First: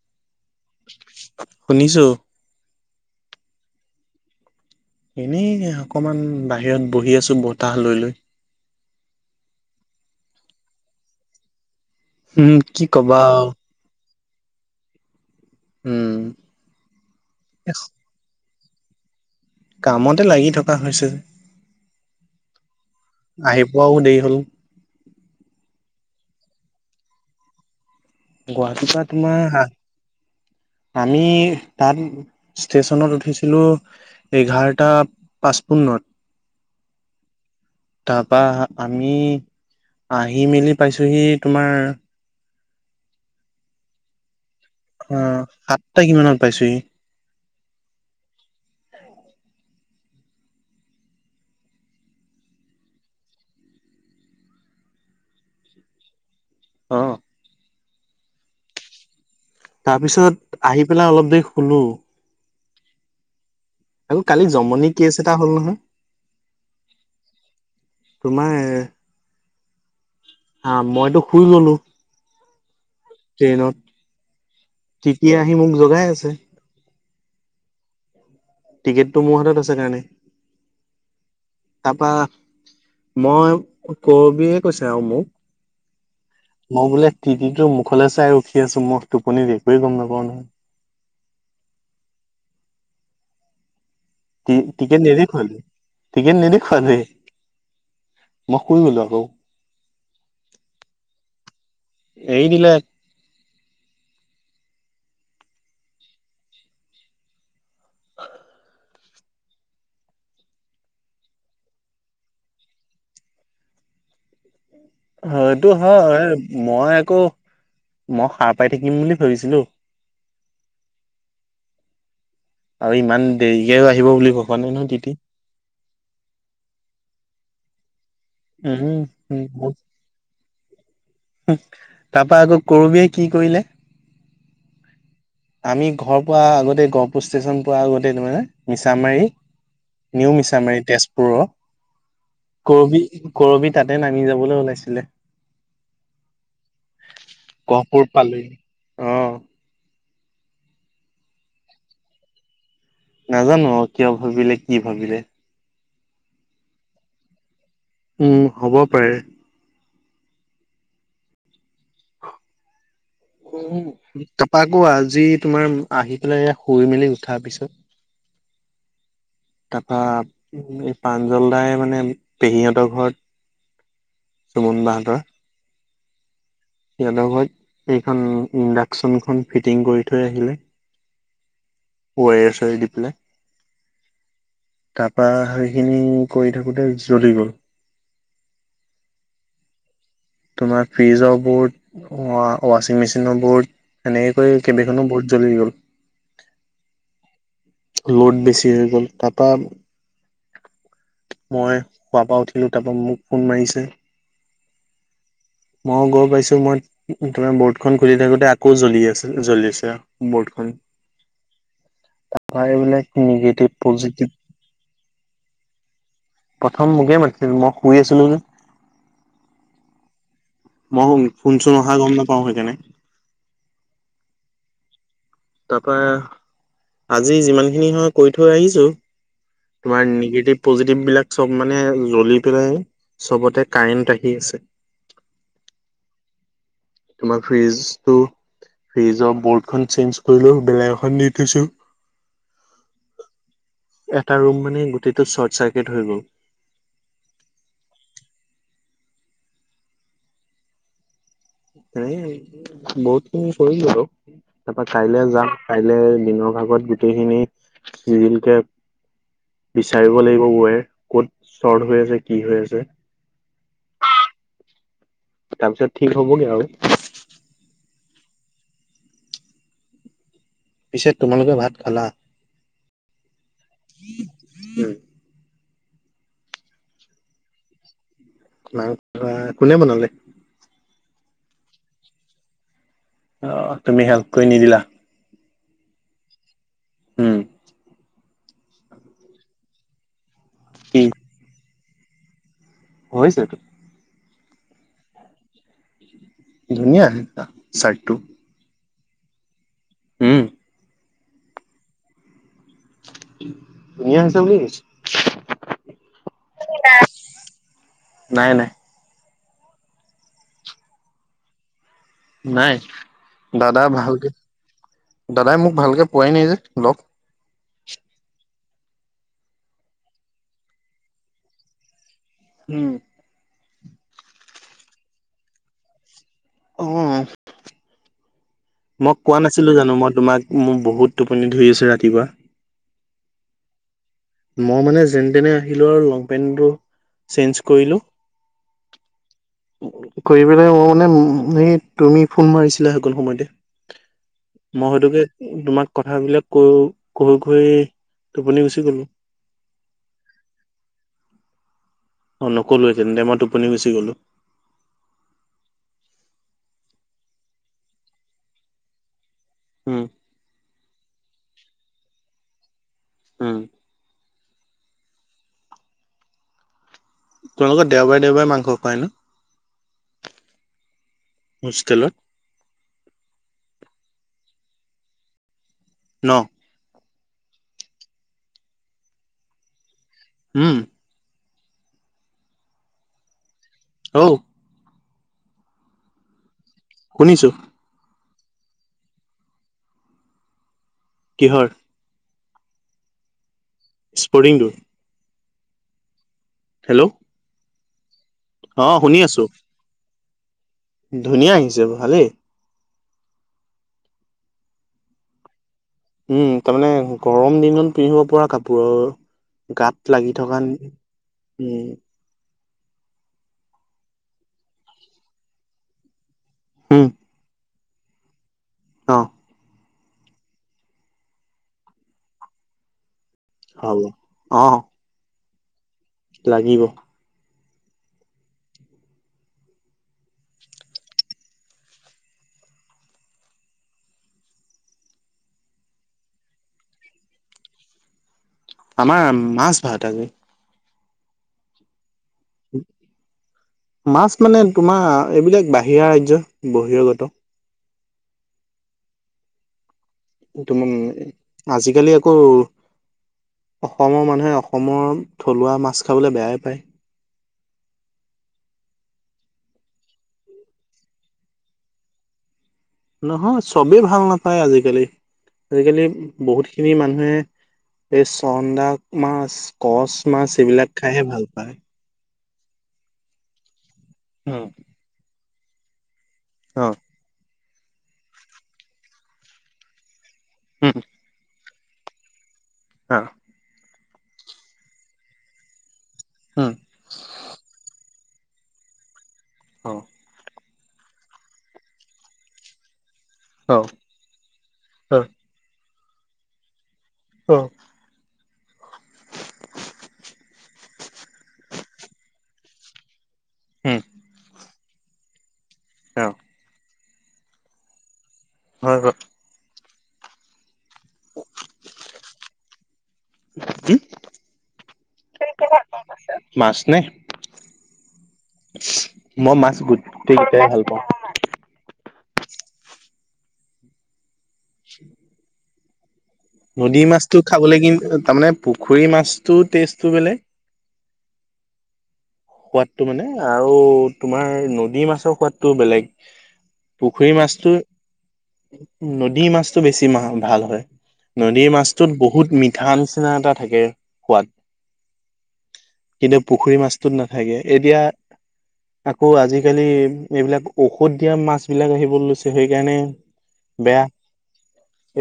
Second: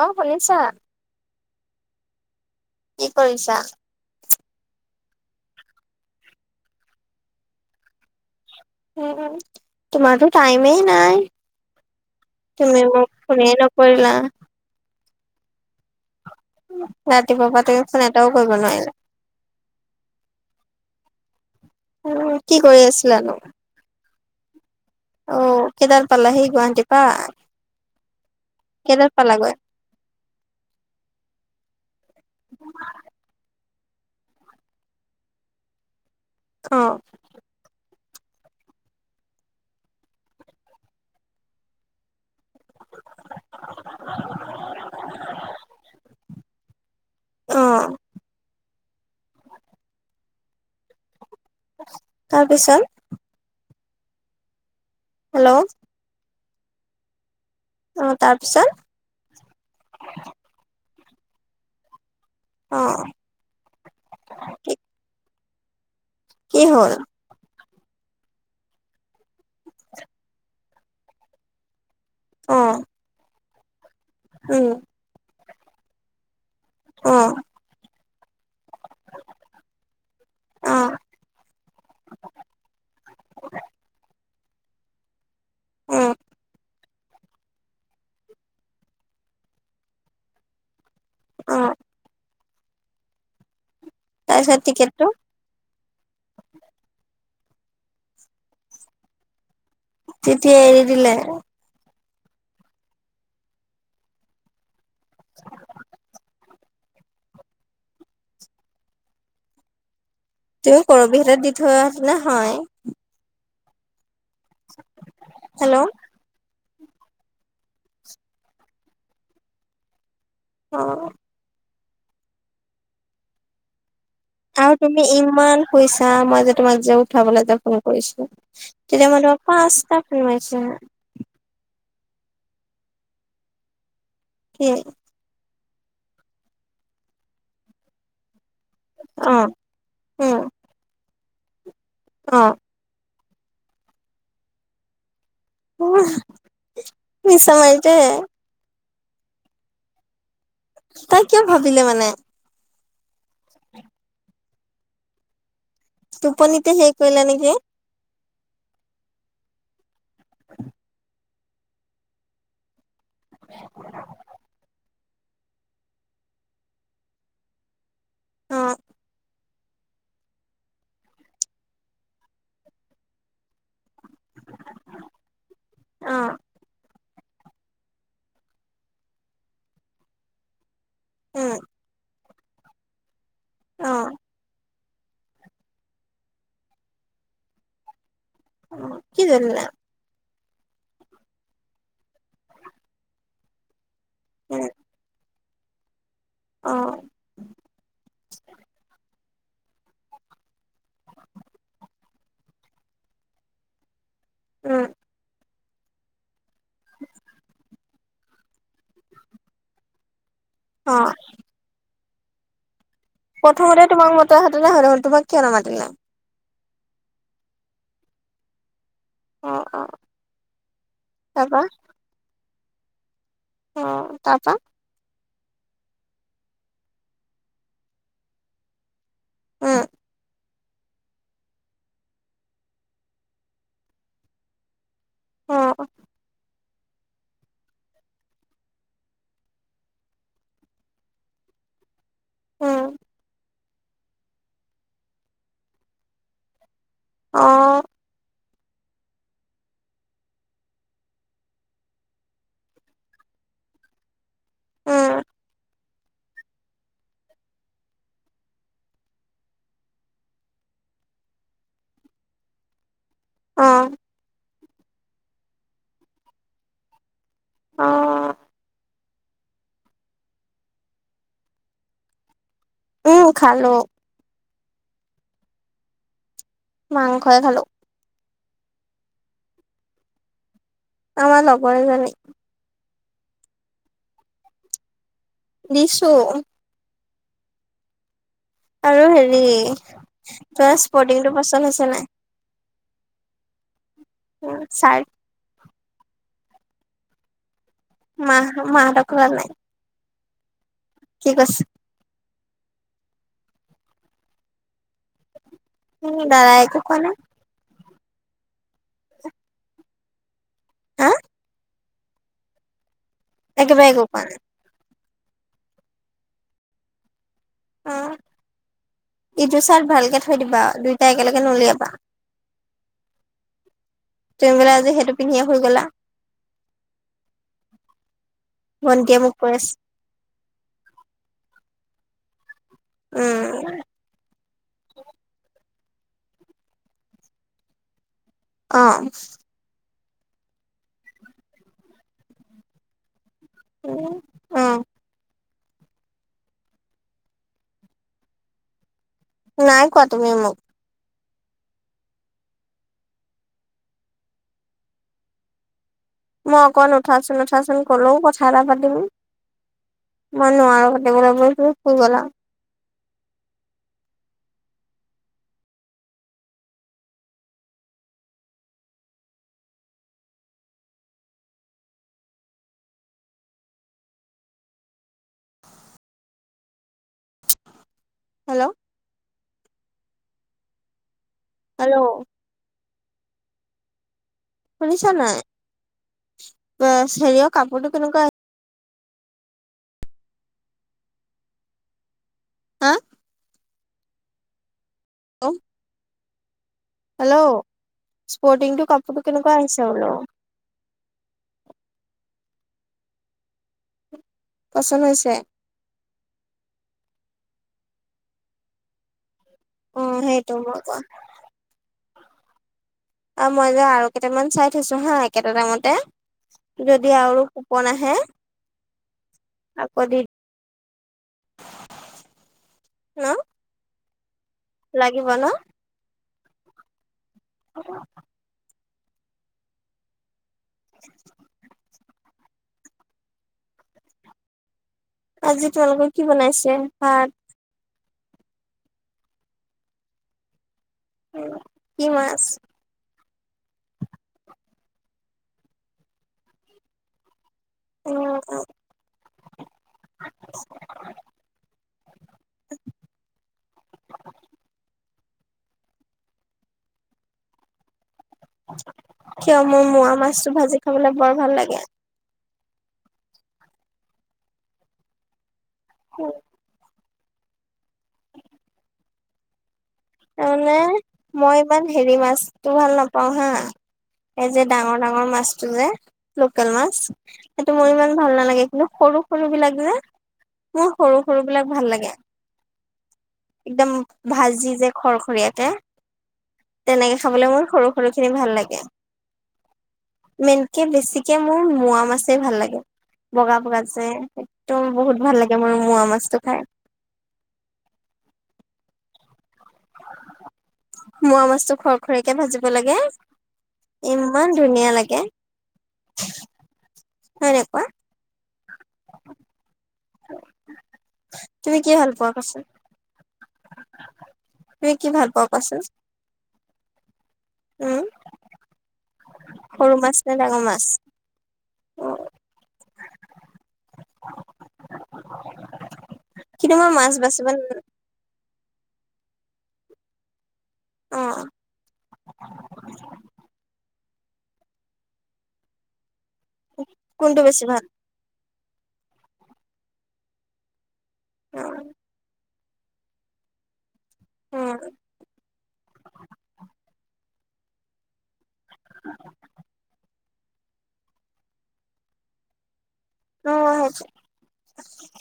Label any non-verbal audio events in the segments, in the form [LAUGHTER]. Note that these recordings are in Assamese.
অ', শুনিছা শুনিছো কি কৰিছা? এনেই অকমান বাহিৰত বহি আছো, বতাহ লৈ লৈ। হম, হম, তোমাৰতো টাইমে নাই। উম কি তুমি মোক কবা আও ফোনে নকৰিলা। উম। ৰাতিপুৱা পা এ তুমি ফোন এটাও কৰিব নোৱাৰিলা। কামতে লাগি থকা হৈছে। উম কি কৰি আছিলানো আহি পোৱাও দেৰি [UNINTELLIGIBLE] অ', কেটাত পালাহি গুৱাহাটী পা? গুৱাহাটীৰ পা তোমাৰ আঠ আমি তাত ষ্টেশচনত উঠিছিলো এঘাৰটা পচপোন্নত। অ'। তাৰপা আমি আহি মেলি পাইছোহি তোমাৰ [INAUDIBLE] অ'। সাতটা কিমানত পাইছোহি। অ তাৰপিছত হেল্ল'। অ'। অ, তাৰপিছত। তাৰপিছত আহি পেলাই অলপ দেৰি শলো। অ', হ কালি কি জমনি কেচ এটা হ'ল নহয়। কি হল। তোমাৰ হা মইতো শুই গলো। অ', ট্ৰেইনত উম, সি মোক জগাই আছে। অ', টিকেটটো মোৰ হাতত আছে কাৰণে। অ তাৰপা মই কৰবিয়ে কৈছে আৰু মোক। উম মই বোলে তিতিটোৰ মুখলৈ চাই উঠি আছো মই টোপনিত একোৱেই গম নাপাও নহয়। অ', তাৰপিছত টিকেট টিকেটটো নেদি খ টিকেট নদেখুৱ দেই মই শুই গলো আকৌ। তেতিয়াই এৰি দি। এইবিলাক ত কৰবিহত দি থোৱা ন হয় হয়টো হেল্ল' অ হয়। মই আকৌ মই সাৰ পাই থাকিম বুলি ভাবিছিলো। অ', আৰু ইমান দেৰিকে। আহিব বুলি ভ বা নাই আৰু নহয় তুমি টিটি ইমান পইছা মই যে তোমাক যে উঠাবলৈ যে ফোন কৰিছো। উম তেতিয়া মোৰ পাপ্পা উম আটা ফোন মইতি তাৰপা আকৌ কৰবে কি কৰিলে? কি। আমি ঘৰ পোৱা আগতে গহপুৰ ষ্টেচন প আগতে তাৰে মিছামাৰী অ নিউ উম মিছামাৰী তেজপুৰৰ অ কবি কৰবি তাতে নামি যাবলৈ ওলাইছিলে। অহ, মিছামাৰীতে। উম, তাই কিয় ভাবিলে মানে। নাজানো কিয় ভাবিলে কি ভাবিলে। তুপ নতিয়া সেই কলা নেকি। উম, হ'ব পাৰে। উম, কপাকো আজ যি তোমাৰ আহি পেলাই শুই মেলি উঠাৰ পিছত। অ', তাৰপৰা এই পাঞ্জলদাই মানে পেহীহতৰ ঘৰত চুমন বাহ হতৰ অ', সিহতৰ ঘৰত এইখন ইণ্ডাকচনখন ফিটিং কৰি থৈ আহিলে। উম, ছ দিপেল অ', তাৰপা সেইখিনি কৰি থাকোতে জ্বলি গল। কি জলিলে। তোমাৰ ফ্ৰিজৰ বৰ্ড ৱা্বিং মেচিনৰ বোৰ্ড সেনেকৈ কৰিৈ উম কেব এখনো বহুত জ্বলি গ'ল অ লোড বেছি হৈ গ'ল তাৰাপা মই খোৱাৰ পৰা উঠিলো তাৰ পৰাা মোক ফোন মাৰিছে উম ময়ও গম পাইছো মই তমাৰ বৰ্ডখন খুলি থাকোতে আকৌ জ্বলি আছে জ্বলি আছে বৰ্টখন অ তাৰপ বোলে প্ৰথমতে তোমাক মতে হাতেলে হয়লে তোমাক কিয় নামাতিলে প্ৰথম মোকে মাতিছিল মই শুই আছো নো যে অঁ অঁ মই শুনচোন অহা গম নাপাও সেইকাৰণে অ তাৰপা তাৰাপা আজি যিমান খিনি হয় কৈ থৈ আহিছো উম তোমাৰ নিগেটিভ পজিটিভ বিলাক চব মানে জ্বলি পেলাই চবতে কাৰেণ্ট আহি আছে আহ তোমাৰ ফ্ৰিজটো ফ্ৰিজৰ বৰ্ডখন চেঞজ কৰিলো বেলেগ এখন দি থৈছো উম এটা ৰুম মানে গুটিটো চ্বৰ্ট চাৰ্কিট হৈ গ'ল আহ এ বহুত খিনি কৰিলো আৰু তাৰাপা উম কাইলে যাম কাইলে দিনৰ ভাগত গোটেইখিনি জিলকে বিচাৰিব লাগিব ৱেৰ ক'ত শৰ্ট হৈ আছে কি হৈ আছে অ তাৰপিছত ঠিক হ'বগে আৰু অ পিছে তোমালোকে ভাত খালা উম খালো উম মাংসই খালোঁ মাং কোনে বনালে আমাৰ লগৰে য নে অ তুমি হেল্প কৰি নিদিলা দিছু হম আৰু হেৰি তাৰ স্পৰ্টিংটো পচন্দ হৈছে নাই হৈছেতটো উ চাই ধুনীয়া সে ম ম লক গাল নাই [UNINTELLIGIBLE] হম কি কৈছে ই হিচ লৈছে [UNINTELLIGIBLE] স লৰাাইটোো কনে [UNINTELLIGIBLE] নাই নাই হা নাই দাদা একেবাৰে একো কোৱা ভালকে নাই দাদাই মোক ভালকে পোৱাই নাই যে লগ অ এইটো চাৰ্ট ভালকে থৈ দিবা দুইটা একেলগে নলিয়াবা হম তুমি বোলে আজি সেইটো পিন্ধিয়ে শুই গলা উম মই ভন্টিয়ে মোক কোৱা কৈ নাছিলো আছে জানো মই তোমাক মোৰ বহুত টোপনি ধৰি আছো ৰাতিপুৱা উম মই মানে যেনে তেনে আহিলো আৰু লং পেন্ট চেঞ্জ কৰিলো অ কৰিব পেলাই তুমি মানে এই তুমি ফোন মাৰিছিলা সকল সময়তে উম উম, মই হয়তোকে তোমাক কথা বিলাক কৈ কৈ ঘৈ টোপনি গুচি গলো নাই কোৱা তুমি মোক অ নকলো সতেন দে মই টোপনি গুচি গলো মই অকন উঠাচোন উঠাচোন কলেও কথা এটা পাতিম উম মই নোৱাৰো কথা সেই বুলি কৈ তুমি গলা [UNINTELLIGIBLE] হম তোমালোকৰ দেওবাৰে দেওবাৰে মাংস পায় ন মুসকেলত ন হেল্ল' হম হেল্ল' অ শুনিছা নাই শুনিছো হেৰিয়ৰ কাপোৰতো কেনেকুৱা কিহৰ হা স্পৰ্টিং টো অেল [UNINTELLIGIBLE] হেল্ল' স্পৰ্টিং অ টো শুনি কাপোৰটো আছো কেনেকুৱা আহিছে বোলো ধুনীয়া আহিছে ভালেই পচল হৈছে উম তাৰমানে গৰম দিনত পিন্ধিব পৰা কাপোৰ আৰু অ গাত লাগি সেইটো থকা মই কোৱা উম অ মই যে আৰু কেইটামান চাই থৈছো হা একেটা দামতে উম যদি আৰু কোন আহে অ আ [UNINTELLIGIBLE] ক দি ন হ লাগিব ন লাগিব অ [UNINTELLIGIBLE] [INAUDIBLE] আজি তোমালোকৰ কি বনাইছে? ভাত আমাৰ মাছ-ভাত আজি। কি মাছ? মাছ মানে তোমাৰ এইবিলাক বাহিৰা ৰাজ্য বহিৰাগত। উম উম। [INAUDIBLE] আজিকালি আকৌ অসমৰ মানুহে অসমৰ থলুৱা মাছ খাবলৈ বেয়াই পায়। কিয়, মোৰ মোৱা মাছটো ভাজি খাবলৈ বৰ ভাল লাগে। নহয় চবেই ভাল নাপায় আজিকালি। আজিকালি বহুত খিনি মানুহ এই চন্দা মাছ কচ মাছ তাৰমানে এইবিলাক খাইহে ভাল পায়। ইমান হেৰি মাছটো মই ভাল নাপাও হা। এই যে উম ডাঙৰ ডাঙৰ মাছটো যে লোকেল মাছ। সেইটো মোৰ ইমান ভাল নালাগে, কিন্তু সৰু সৰুবিলাক যে মোৰ সৰু সৰুবিলাক ভাল লাগে। একদম ভাজি যে খৰখৰিয়াকে। তেনেকে খাবলৈ মোৰ সৰু সৰুখিনি ভাল লাগে। অ'। তেনেকে বেছিকে মোৰ মোৱা মাছে ভাল লাগে। বগা- বগা যে একদম বহুত ভাল লাগে মোৰ মোৱা মাছটো খাই। অ'। মোৱা মাছটো খৰখৰিয়াকৈ ভাজিব লাগে, ইমান ধুনীয়া লাগে। অ'। হয় নে কোৱা। হয়- হয়। তুমি কি ভাল পোৱা কোৱাচোন। কি? তুমি কি ভাল পোৱা কোৱাচোন, মাছ নে উম। মই সৰু মাছ গোটেই নে ডাঙৰ কেইটাই ভাল মাছ, পাওঁ। অ'। [INAUDIBLE] [INAUDIBLE] কিন্তু মই নদীৰ মাছ মাছটো বাচিব খাবলৈ কিন্তু তাৰমানে পুখুৰীৰ মাছটো টেষ্টটো বেলেগ অ'। সোৱাদটো মানে আৰু তোমাৰ নদীৰ মাছৰ সোৱাদটোও বেলেগ। পুখুৰী কোনটো বেছি মাছটো ভাল। নদীৰ মাছটো বেছি ভাল হয়, অ নদীৰ মাছটোত বহুত মি ঠা নিচিনা এটা থাকে সোৱাদ, অ কিন্তু পুখুৰীৰ মাছ নাথাকে এতিয়া আকৌ আজিকালি এইবিলাক ঔষধ দিয়া মাছবিলাক আহিব লৈছে সেইকাৰণে অ বেয়া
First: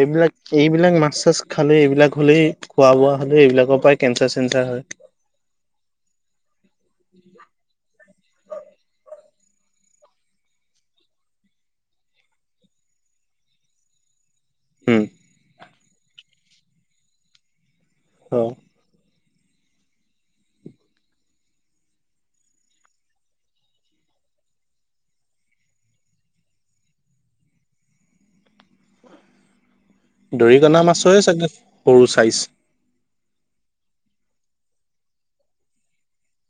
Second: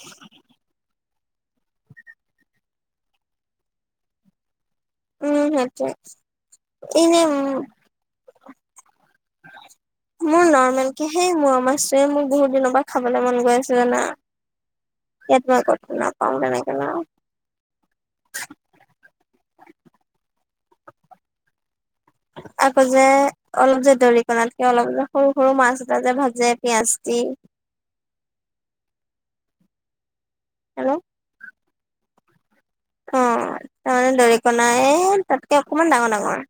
এইবিলাক-এইবিলাক মাছ খালে এইবিলাক হ'লেই খোৱা বোৱা হ'লে, এই এইবিলাকৰ পৰাই কেঞ্চাৰ চেঞ্চাৰ হয়। উম, সেইটোৱে, এই যে [INAUDIBLE] মোৰ নৰ্মেলকৈ সেই মোৱা মাছটোৱে মোক বহুত দিনৰ পৰা খাবলৈ মন গৈ আছে, জানা। উম এইটো আকৌ নাপাও তেনেকে ন। অ'। [INAUDIBLE] আকৌ যে অলপ যে দৰিকণাতকে অলপ যে সৰু- সৰু মাছ এটা যে ভাজে পিয়াজ দি [INAUDIBLE] দৰিকনা হেল্ল' মাছৰে চাগে সৰু চাইজ। অ' তাৰমানে দৰিকণাই তাতকে অকমান ডাঙৰ- ডাঙৰ।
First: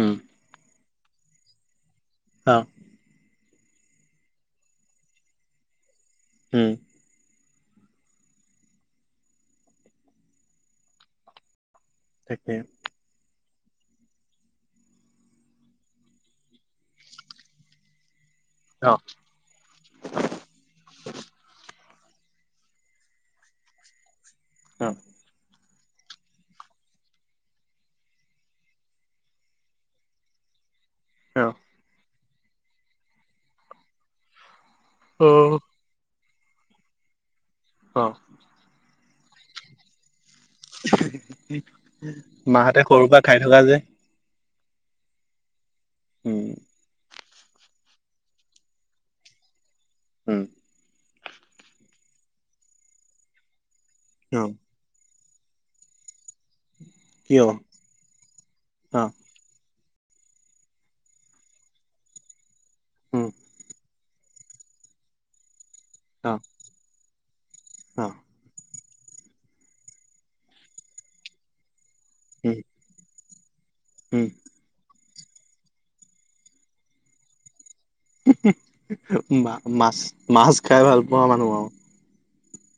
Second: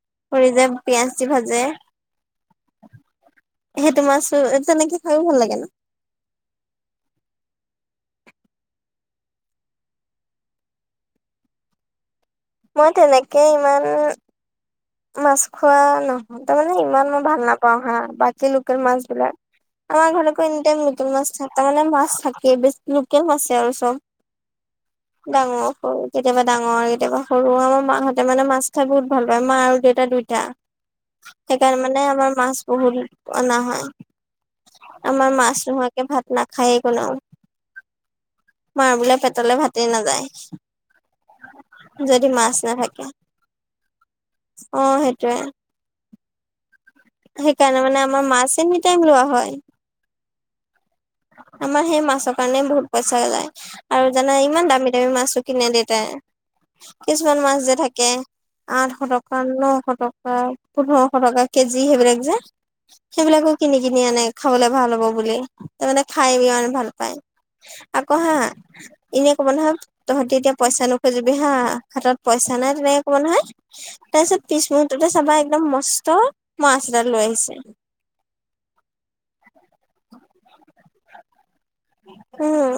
উম কৰি যে পিয়াজ দি ভাজে। অ সেইটো মাছো তেনেকে খাইও ভাল লাগে ন। উম্। তাকে মই তেনেকে ইমান মাছ খোৱা নহওঁ তাৰ মানে ইমান মই ভাল নাপাও হা বাত লোকেল অ মাছ বিলাক আমাৰ ঘৰলেকো এনিতাইম লোকেল মাছ থাকে মানে মাছ ছ থাকে বেছ লোকেল মাছে আৰু চব অ ডাঙৰ। কেতিয়াবা ডাঙৰ কেতিয়াবা সৰু আমাৰ মাহঁতে মানে মাছ খাই বহুত ভাল পায়, মাৰ দেউতা দুইটা অ সেইকাৰণে মানে আমাৰ মাছ বহুত অনা হয়। অ আমাৰ মাছ নোহোৱাকে ভাত নাখায়ে কোনেও। অ'। মাৰ বোলে পেটলে ভাতেই নাযায়। যদি মাছ মাহঁতে নাথাকে সৰু পৰা ঠাই থকা যে। অ, সেইটোৱে। [UNINTELLIGIBLE] সেইকাৰণে মানে আমাৰ মাছ এনি টাইম লোৱা হয়। উম। আমাৰ সেই মাছৰ কাৰণে বহুত পইচা যায় আৰু জানা অ ইমান দামী দামী মাছ কিনে দেতাই কিছুমান কিয় অ মাছ যে থাকে আঠশ টকা নশ টকা পোন্ধৰশ টকা কেজি সেইবিলাক যে উম সেইবিলাকো কিনি কিনি আনে খাবলে ভাল হ'ব বুলি তাৰমানে খাই অ ইমান ভাল পায় অ আকৌ হা এনেই কব নহয় তহঁতি এতিয়া পইচা নোখোজিবি হা হাতত পইচা উম নাই তেনেকে কব নহয় তাৰ উম পিছত পিছ মৰটোতে চাবা একদম মস্ত মাছ এডাল লৈ আহিছে। মাছ মাছ খাই ভাল পোৱা মানুহ আৰু। উম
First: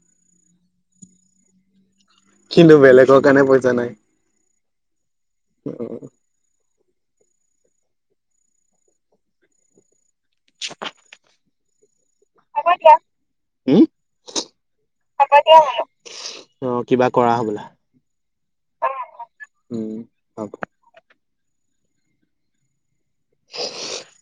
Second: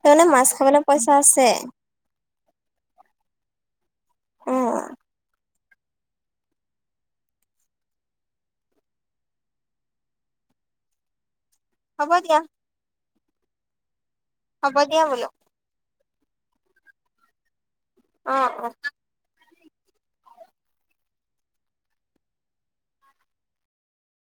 তমানে মাছ খাবলৈ পইচা আছে। কিন্তু বেলেগৰ কাৰণে পইচা নাই। অ। অ, অ, অ [UNINTELLIGIBLE] হ'ব দিয়া। হম। হ'ব দিয়া বলো। অ কিবা কৰা হবলা। অ, [UNINTELLIGIBLE] উম অ [UNINTELLIGIBLE] [UNINTELLIGIBLE]